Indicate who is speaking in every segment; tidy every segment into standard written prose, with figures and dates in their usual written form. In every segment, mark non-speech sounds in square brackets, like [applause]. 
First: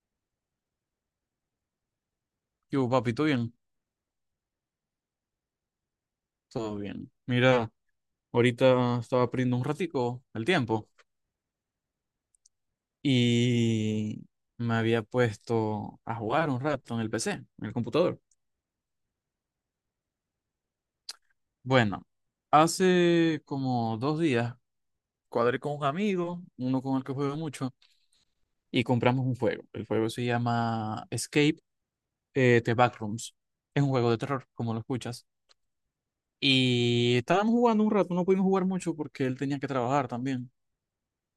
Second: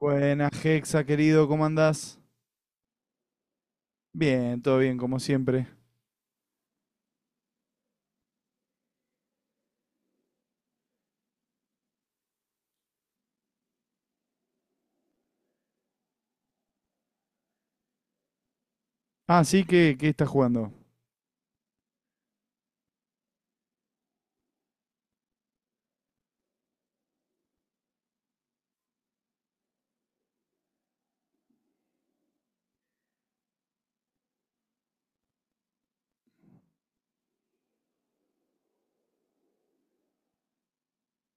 Speaker 1: Buenas, Hexa, querido, ¿cómo andás?
Speaker 2: Yo, papi, ¿todo bien?
Speaker 1: Bien, todo bien, como siempre.
Speaker 2: Todo bien. Mira, ahorita estaba perdiendo un ratico el tiempo y me había puesto a jugar un rato en el PC, en el computador.
Speaker 1: Ah, sí, ¿qué estás jugando?
Speaker 2: Bueno, hace como dos días cuadré con un amigo, uno con el que juego mucho, y compramos un juego. El juego se llama Escape the Backrooms. Es un juego de terror, como lo escuchas. Y estábamos jugando un rato, no pudimos jugar mucho porque él tenía que trabajar también.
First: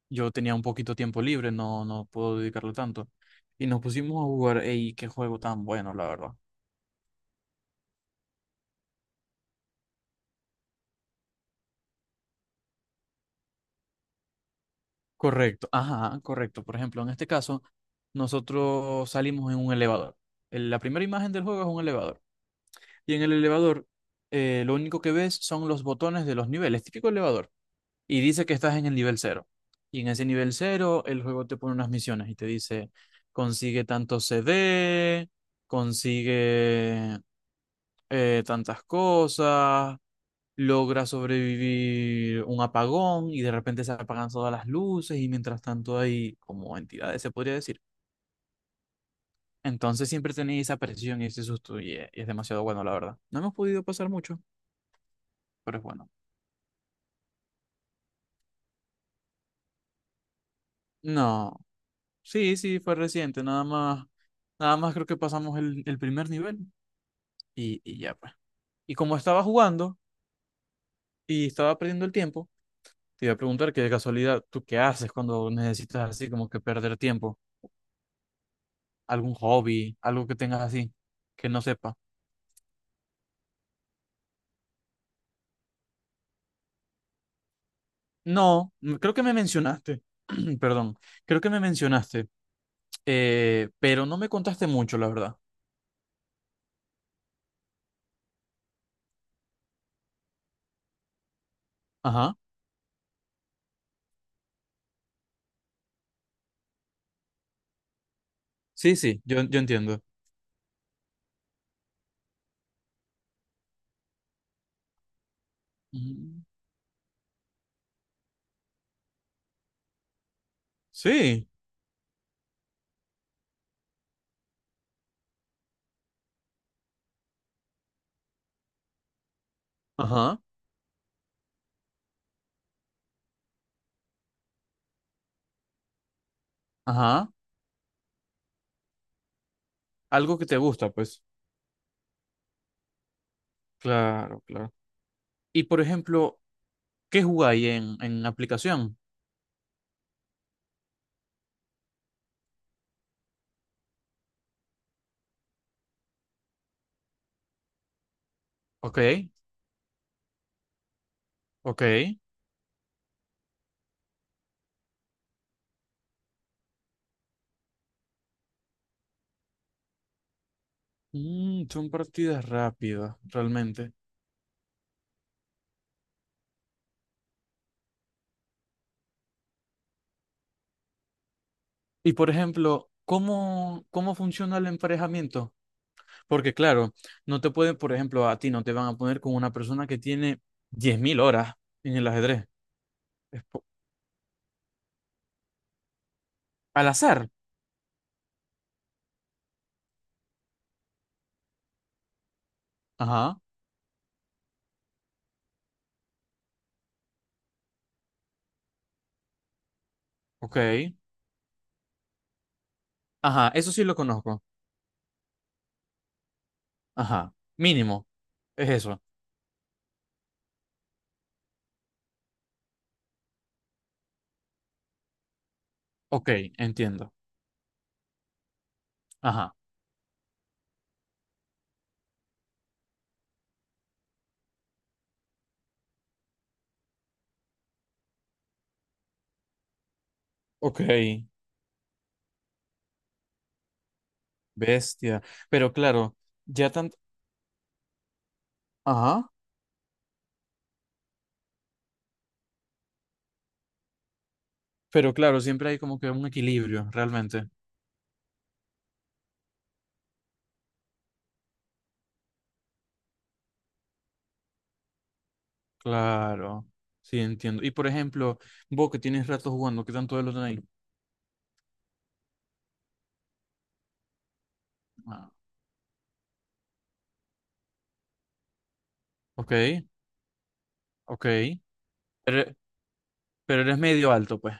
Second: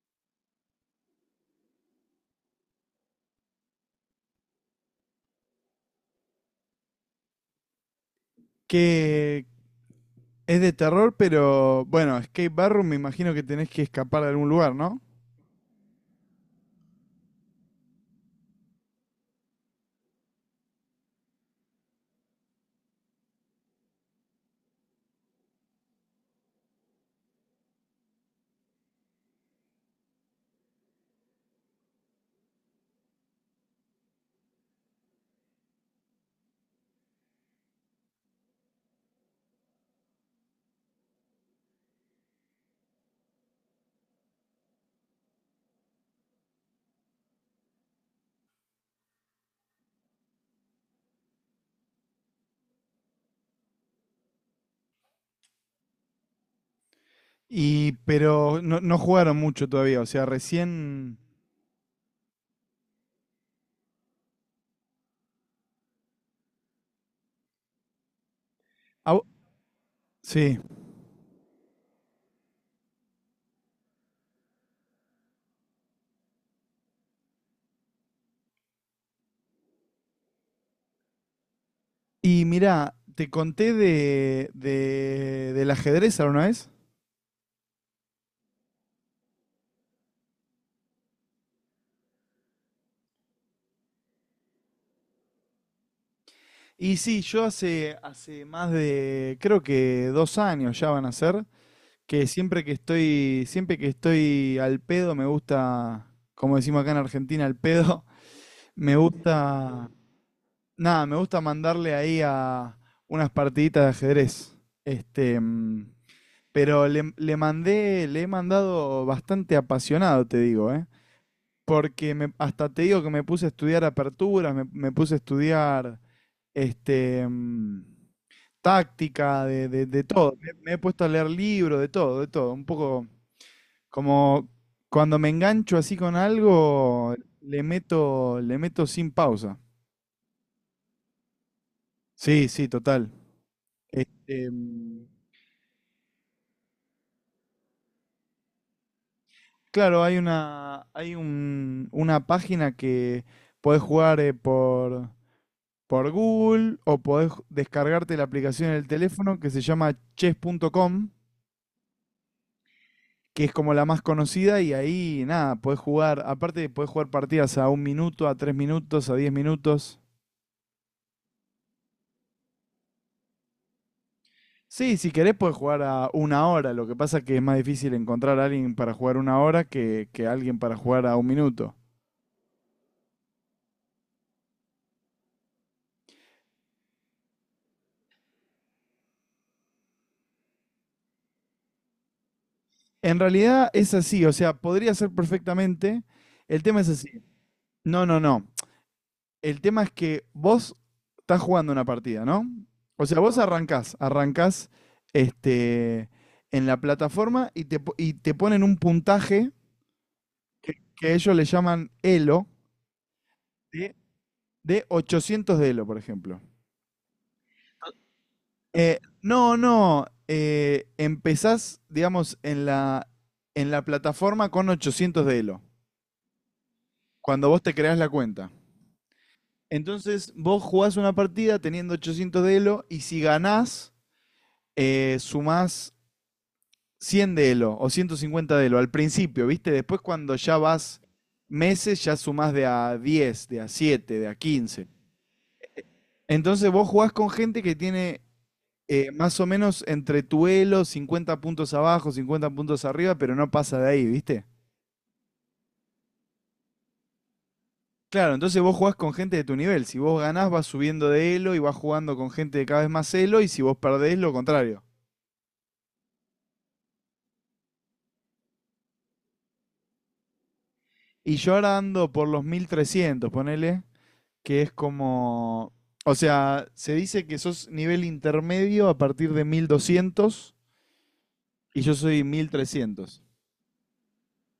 Speaker 2: Yo tenía un poquito tiempo libre, no puedo dedicarle tanto. Y nos pusimos a jugar, ey, qué juego tan bueno, la verdad.
Speaker 1: Que es de terror, pero bueno, Escape Barroom me imagino que tenés que escapar de algún lugar, ¿no?
Speaker 2: Correcto, ajá, correcto. Por ejemplo, en este caso, nosotros salimos en un elevador. La primera imagen del juego es un elevador. Y en el elevador, lo único que ves son los botones de los niveles, típico elevador. Y dice que estás en el nivel cero. Y en ese nivel cero, el juego te pone unas misiones y te dice, consigue tanto CD, consigue tantas cosas, logra sobrevivir un apagón y de repente se apagan todas las luces y mientras tanto hay como entidades, se podría decir. Entonces siempre tenéis esa presión y ese susto y es demasiado bueno, la verdad. No hemos podido pasar mucho, pero es bueno.
Speaker 1: Y, pero no jugaron mucho todavía, o sea, recién.
Speaker 2: No. Sí, sí, fue reciente, nada más, nada más creo que pasamos el primer nivel y ya pues. Y
Speaker 1: Ah,
Speaker 2: como estaba jugando
Speaker 1: sí.
Speaker 2: y estaba perdiendo el tiempo, te iba a preguntar que de casualidad, ¿tú qué haces cuando necesitas así como que perder tiempo? ¿Algún hobby, algo que tengas así, que no sepa?
Speaker 1: Y mirá, te conté del ajedrez alguna vez.
Speaker 2: No, m- creo que me mencionaste, [clears throat] perdón, creo que me mencionaste, pero no me contaste mucho, la verdad.
Speaker 1: Y sí, yo hace más de, creo que 2 años ya van a ser, que
Speaker 2: Ajá,
Speaker 1: siempre que estoy al pedo, me gusta, como decimos acá en Argentina, al pedo, [laughs]
Speaker 2: sí,
Speaker 1: me
Speaker 2: sí, yo
Speaker 1: gusta,
Speaker 2: entiendo.
Speaker 1: nada, me gusta mandarle ahí a unas partiditas de ajedrez. Este,
Speaker 2: Ujú.
Speaker 1: pero le he mandado bastante apasionado, te digo, ¿eh?
Speaker 2: Sí,
Speaker 1: Porque hasta te digo que me puse a estudiar aperturas, me puse a estudiar este, mm, táctica, de todo.
Speaker 2: ajá,
Speaker 1: Me he puesto a leer libros, de todo, de todo. Un poco, como cuando me engancho así con algo,
Speaker 2: ajá,
Speaker 1: le meto sin pausa.
Speaker 2: algo que te gusta, pues.
Speaker 1: Sí, sí, total.
Speaker 2: Claro,
Speaker 1: Este,
Speaker 2: claro. Y por ejemplo, ¿qué jugáis en aplicación?
Speaker 1: claro, hay una página que podés jugar por Google o podés descargarte la aplicación en el
Speaker 2: Ok,
Speaker 1: teléfono que se llama chess.com,
Speaker 2: ok.
Speaker 1: que es como la más conocida y ahí nada, podés jugar, aparte podés jugar partidas a 1 minuto, a 3 minutos, a 10 minutos.
Speaker 2: Mm, son partidas rápidas, realmente.
Speaker 1: Sí, si querés puedes jugar a 1 hora. Lo que pasa que es más difícil encontrar a alguien para jugar 1 hora que alguien para jugar a 1 minuto.
Speaker 2: Y por ejemplo, cómo funciona el emparejamiento? Porque claro, no te pueden, por ejemplo, a ti no te van a poner con una persona que tiene 10.000 horas en el ajedrez.
Speaker 1: En
Speaker 2: Es po-
Speaker 1: realidad es así, o sea, podría ser perfectamente. El tema
Speaker 2: Al
Speaker 1: es así.
Speaker 2: azar.
Speaker 1: No, no, no. El tema es que vos estás jugando una partida, ¿no? O sea, vos
Speaker 2: Ajá,
Speaker 1: arrancás este, en la plataforma y y te ponen un puntaje
Speaker 2: ok.
Speaker 1: que ellos le llaman Elo
Speaker 2: Ajá, eso sí
Speaker 1: de,
Speaker 2: lo conozco.
Speaker 1: de 800 de Elo, por ejemplo.
Speaker 2: Ajá, mínimo, es eso.
Speaker 1: No, no. Empezás, digamos, en la plataforma con 800 de Elo,
Speaker 2: Ok, entiendo.
Speaker 1: cuando vos te creás la cuenta.
Speaker 2: Ajá,
Speaker 1: Entonces, vos jugás una partida teniendo 800 de Elo y si ganás, sumás 100 de Elo o 150 de Elo al principio, ¿viste? Después, cuando ya vas
Speaker 2: ok.
Speaker 1: meses, ya sumás de a 10, de a 7, de a 15.
Speaker 2: Bestia. Pero claro,
Speaker 1: Entonces,
Speaker 2: ya
Speaker 1: vos
Speaker 2: tan...
Speaker 1: jugás con gente que tiene
Speaker 2: Ajá.
Speaker 1: más o menos entre Tuelo, 50 puntos abajo, 50 puntos arriba, pero no pasa de ahí, ¿viste?
Speaker 2: Pero claro, siempre hay como que un equilibrio, realmente.
Speaker 1: Claro, entonces vos jugás con gente de tu nivel. Si vos ganás, vas subiendo de Elo y vas jugando con gente de cada vez más Elo, y si vos perdés, lo contrario.
Speaker 2: Claro. Sí, entiendo. Y por ejemplo, vos que tienes rato jugando, ¿qué tanto de lo tenéis?
Speaker 1: Y yo ahora ando por los 1300 ponele, que es
Speaker 2: Ah,
Speaker 1: como. O sea, se dice que sos nivel intermedio a partir de
Speaker 2: ok,
Speaker 1: 1200
Speaker 2: ok.
Speaker 1: y yo soy mil
Speaker 2: Pero,
Speaker 1: trescientos
Speaker 2: pero eres medio alto, pues.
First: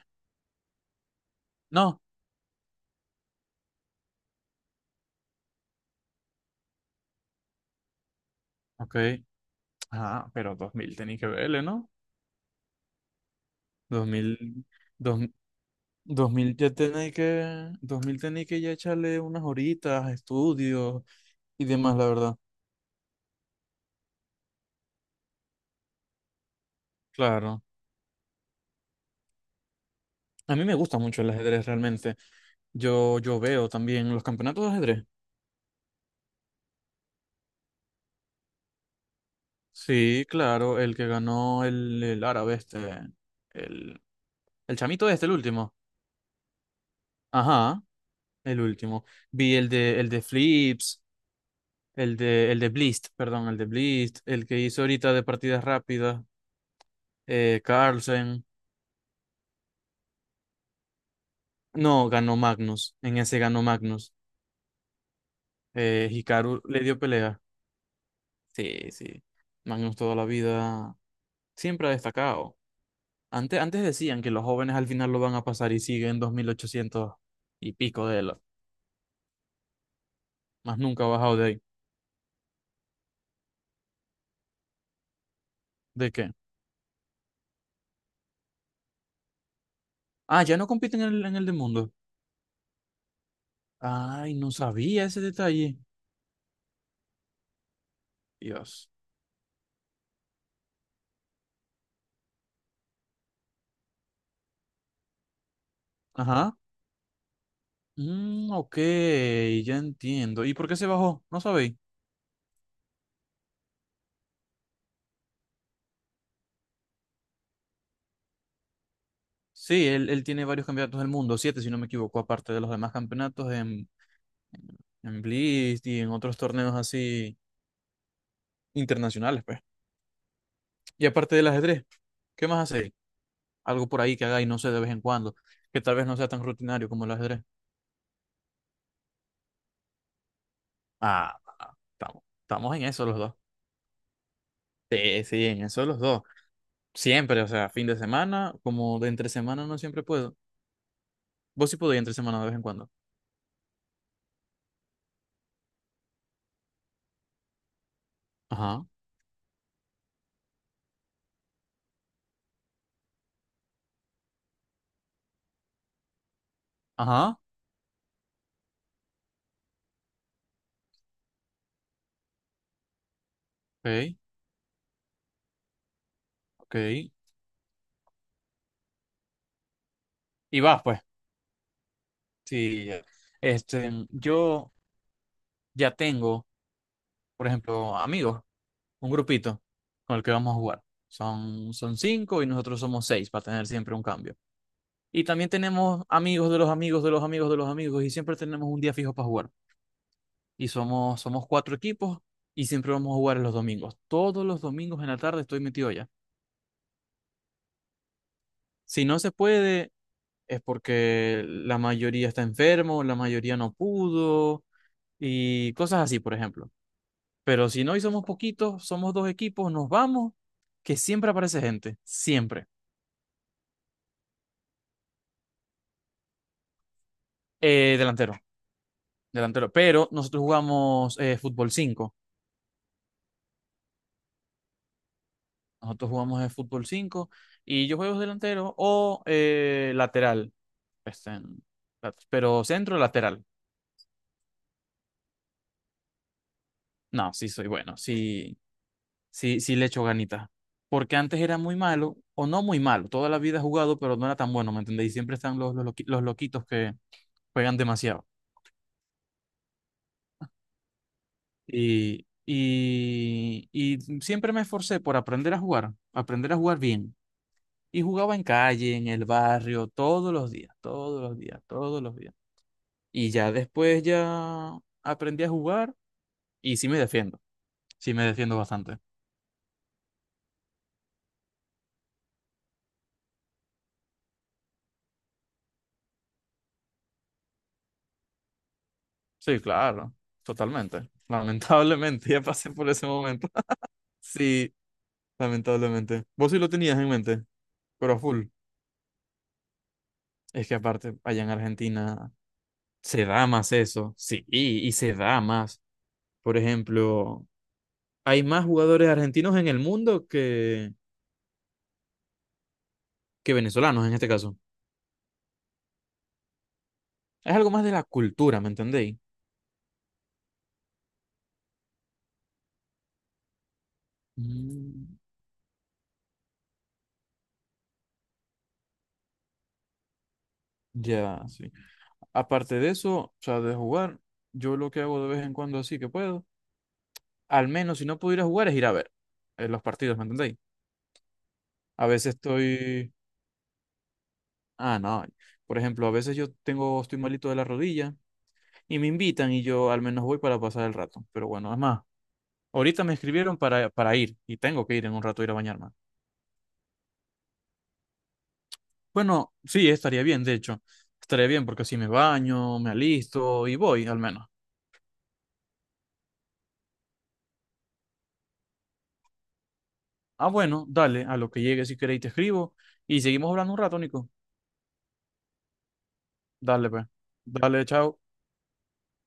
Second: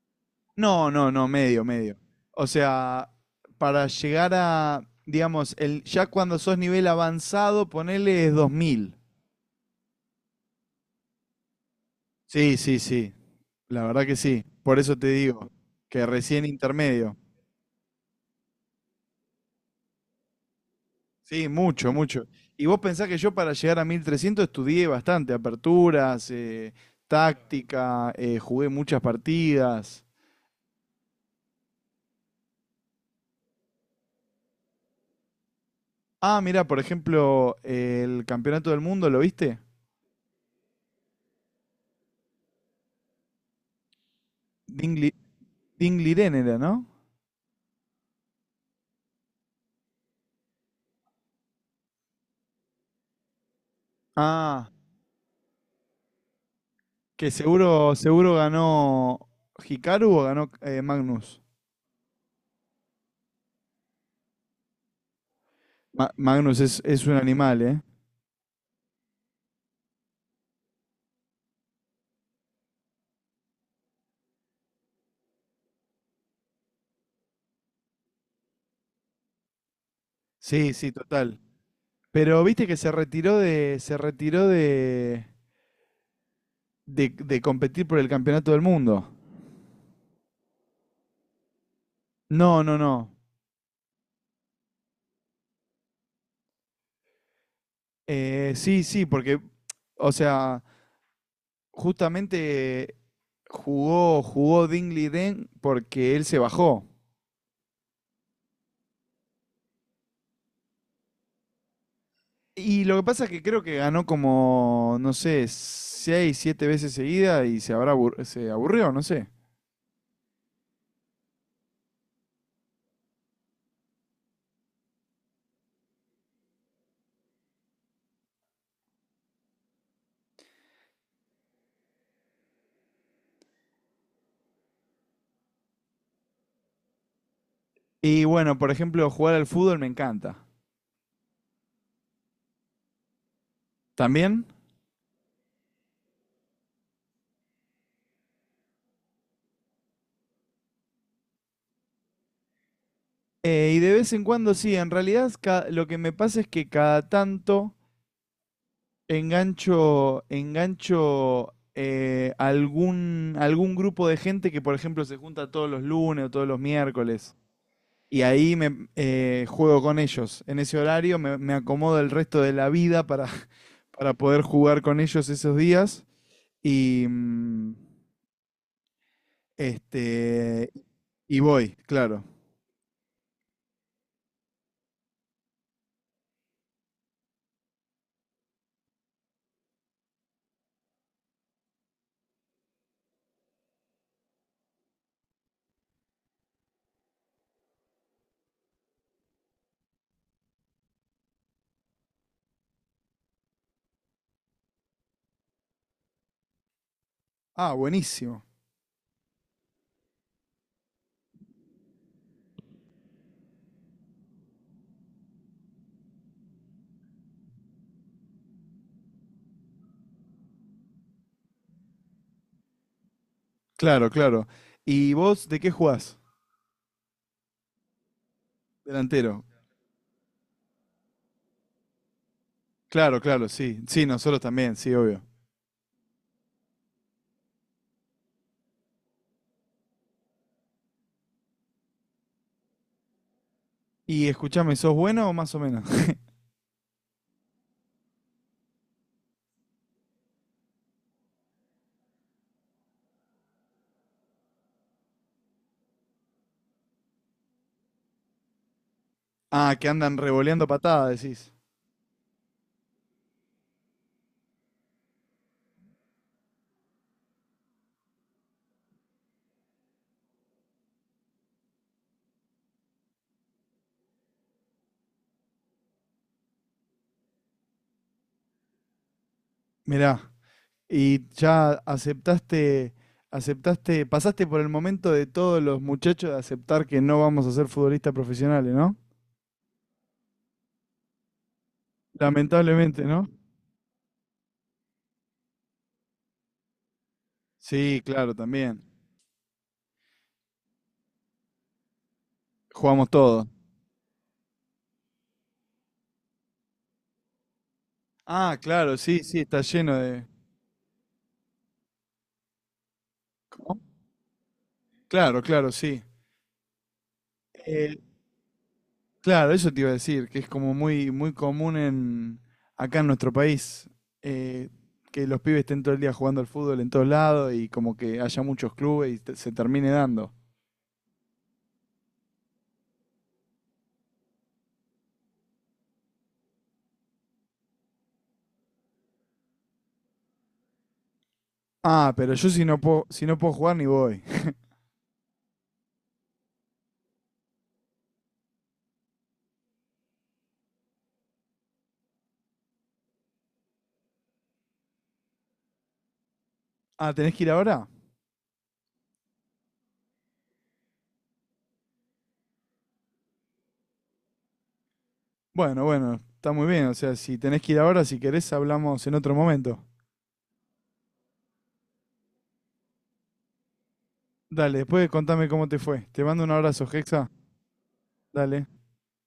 Speaker 1: No, no, no, medio, medio.
Speaker 2: No.
Speaker 1: O sea, para llegar a, digamos, el, ya cuando sos nivel avanzado, ponele es
Speaker 2: Ok.
Speaker 1: 2000.
Speaker 2: Ah, pero 2000 tenéis que verle, ¿no?
Speaker 1: Sí, sí, sí. La verdad
Speaker 2: Dos
Speaker 1: que sí.
Speaker 2: mil
Speaker 1: Por eso te
Speaker 2: dos,
Speaker 1: digo, que
Speaker 2: dos
Speaker 1: recién
Speaker 2: mil ya tenéis
Speaker 1: intermedio.
Speaker 2: que... 2000 tenéis que ya echarle unas horitas, estudios
Speaker 1: Sí,
Speaker 2: y
Speaker 1: mucho,
Speaker 2: demás, la
Speaker 1: mucho.
Speaker 2: verdad.
Speaker 1: Y vos pensás que yo para llegar a 1300 estudié bastante, aperturas,
Speaker 2: Claro.
Speaker 1: táctica, jugué muchas partidas.
Speaker 2: A mí me gusta mucho el ajedrez realmente. Yo veo también los campeonatos de ajedrez.
Speaker 1: Ah, mira, por ejemplo, el Campeonato del Mundo, ¿lo viste?
Speaker 2: Sí, claro, el que ganó el árabe este, el, el chamito
Speaker 1: Dingli,
Speaker 2: este, el último.
Speaker 1: Dinglirén era, ¿no?
Speaker 2: Ajá, el último. Vi el de Flips, el de Blist, perdón, el de Blist, el que
Speaker 1: Ah.
Speaker 2: hizo ahorita de partidas rápidas,
Speaker 1: Que seguro, seguro
Speaker 2: Carlsen.
Speaker 1: ganó Hikaru o ganó Magnus.
Speaker 2: No, ganó Magnus, en ese ganó Magnus.
Speaker 1: Magnus
Speaker 2: Hikaru
Speaker 1: es,
Speaker 2: le dio
Speaker 1: es un
Speaker 2: pelea.
Speaker 1: animal, ¿eh?
Speaker 2: Sí, sí. Magnus toda la vida siempre ha destacado. Antes, antes decían que los jóvenes al final lo van a pasar y siguen 2800 y pico de él.
Speaker 1: Sí,
Speaker 2: Más
Speaker 1: sí,
Speaker 2: nunca ha bajado
Speaker 1: total.
Speaker 2: de ahí.
Speaker 1: Pero viste que se retiró de, se retiró de,
Speaker 2: ¿De qué?
Speaker 1: de, de competir por el campeonato del mundo.
Speaker 2: Ah, ya no compiten en el de mundo.
Speaker 1: No, no, no.
Speaker 2: Ay, no sabía ese detalle.
Speaker 1: Sí,
Speaker 2: Dios.
Speaker 1: sí, porque, o sea, justamente jugó Dingley Den porque él se
Speaker 2: Ajá.
Speaker 1: bajó.
Speaker 2: Mm, ok, ya entiendo. ¿Y por qué se bajó? No sabéis.
Speaker 1: Y lo que pasa es que creo que ganó como, no sé, seis, siete veces seguida y se habrá se aburrió, no sé.
Speaker 2: Sí, él tiene varios campeonatos del mundo, siete si no me equivoco, aparte de los demás campeonatos en Blitz y en otros torneos así internacionales, pues. Y aparte del ajedrez, ¿qué más hace? Algo por ahí que hagáis, no sé, de vez en cuando, que tal vez no sea tan rutinario como el ajedrez.
Speaker 1: Y bueno, por ejemplo, jugar al fútbol me encanta.
Speaker 2: Ah, ah, estamos, estamos en eso los dos.
Speaker 1: ¿También?
Speaker 2: Sí, sí, en eso los dos. Siempre, o sea, fin de semana, como de entre semana no siempre puedo. Vos sí podés entre semana de vez en cuando.
Speaker 1: Y de vez en cuando sí, en realidad lo que me pasa es que cada tanto
Speaker 2: Ajá,
Speaker 1: engancho algún grupo de gente que, por ejemplo, se junta todos los lunes o todos los miércoles.
Speaker 2: ajá,
Speaker 1: Y ahí me juego con ellos. En ese horario me acomodo el resto de la vida para, [laughs] para
Speaker 2: ok,
Speaker 1: poder jugar con ellos esos días.
Speaker 2: ok.
Speaker 1: Y mm,
Speaker 2: Y
Speaker 1: este
Speaker 2: vas, pues.
Speaker 1: y voy, claro.
Speaker 2: Sí, ya. Este, yo ya tengo, por ejemplo, amigos, un grupito con el que vamos a jugar. Son cinco y nosotros somos seis para tener siempre un cambio. Y también tenemos amigos de los amigos de los amigos de los amigos y siempre tenemos un día fijo para jugar. Y somos, somos cuatro equipos y siempre vamos a jugar en los domingos. Todos los domingos en la tarde estoy metido allá.
Speaker 1: Ah, buenísimo.
Speaker 2: Si no se puede, es porque la mayoría está enfermo, la mayoría no pudo y cosas así, por ejemplo. Pero si no y somos poquitos, somos dos equipos, nos vamos, que siempre aparece gente, siempre.
Speaker 1: Claro, claro. ¿Y vos de qué jugás?
Speaker 2: Delantero,
Speaker 1: Delantero.
Speaker 2: delantero. Pero nosotros jugamos fútbol cinco.
Speaker 1: Claro, claro, sí. Sí, nosotros también, sí, obvio.
Speaker 2: Nosotros jugamos de fútbol 5 y yo juego delantero o lateral. Este, en- pero centro lateral.
Speaker 1: Y escuchame, ¿sos bueno o más o menos? [laughs]
Speaker 2: No, sí soy bueno, sí, sí, sí le echo ganitas. Porque antes era muy malo, o no muy malo, toda la vida he jugado, pero no era tan bueno, ¿me entendéis? Siempre están los loquitos que juegan demasiado.
Speaker 1: Ah, que andan revoleando patadas, decís.
Speaker 2: Y siempre me esforcé por aprender a jugar bien. Y jugaba en calle, en el barrio, todos los días, todos los días, todos los días. Y ya después ya aprendí a jugar y sí me defiendo bastante.
Speaker 1: Mirá. Y ya aceptaste, pasaste por el momento de todos los muchachos de aceptar que no vamos a ser futbolistas profesionales, ¿no?
Speaker 2: Sí, claro, totalmente. [laughs] Lamentablemente ya pasé por
Speaker 1: Lamentablemente,
Speaker 2: ese
Speaker 1: ¿no?
Speaker 2: momento. [laughs] Sí, lamentablemente. Vos sí lo tenías en mente,
Speaker 1: Sí,
Speaker 2: pero a
Speaker 1: claro,
Speaker 2: full.
Speaker 1: también.
Speaker 2: Es que aparte, allá en Argentina
Speaker 1: Jugamos
Speaker 2: se da
Speaker 1: todo.
Speaker 2: más eso, sí, y se da más. Por ejemplo, hay
Speaker 1: Ah,
Speaker 2: más
Speaker 1: claro,
Speaker 2: jugadores
Speaker 1: sí, sí,
Speaker 2: argentinos
Speaker 1: está
Speaker 2: en el
Speaker 1: lleno de.
Speaker 2: mundo que
Speaker 1: ¿Cómo?
Speaker 2: venezolanos en este caso.
Speaker 1: Claro, claro, sí.
Speaker 2: Es algo más de
Speaker 1: Eh,
Speaker 2: la cultura, ¿me entendéis?
Speaker 1: claro, eso te iba a decir, que es como muy, muy común acá en nuestro país, eh,
Speaker 2: Mm,
Speaker 1: que los pibes estén todo el día jugando al fútbol en todos lados y como que haya muchos clubes y se termine dando.
Speaker 2: ya, sí. Aparte de eso, o sea, de jugar, yo lo que hago de vez en cuando así que puedo, al menos si no pudiera jugar es ir a ver los partidos, ¿me entendéis? A
Speaker 1: Ah, pero
Speaker 2: veces
Speaker 1: yo si no puedo,
Speaker 2: estoy,
Speaker 1: si no puedo jugar ni voy.
Speaker 2: ah, no, por ejemplo, a veces yo tengo, estoy malito de la rodilla y me invitan y yo al menos voy para pasar el rato. Pero bueno, es más, ahorita me escribieron para ir y tengo que ir en un rato a ir a bañarme.
Speaker 1: Ah, ¿tenés que ir ahora?
Speaker 2: Bueno, sí, estaría bien, de hecho, estaría bien porque así me baño, me alisto y voy al menos.
Speaker 1: Bueno, bueno, está muy bien. O sea, si tenés que ir ahora, si querés, hablamos en otro momento.
Speaker 2: Ah, bueno, dale, a lo que llegue si queréis te escribo y seguimos hablando un rato, Nico.
Speaker 1: Dale, después contame cómo te fue. Te mando un abrazo,
Speaker 2: Dale, pues.
Speaker 1: Hexa.
Speaker 2: Dale, chao.
Speaker 1: Dale.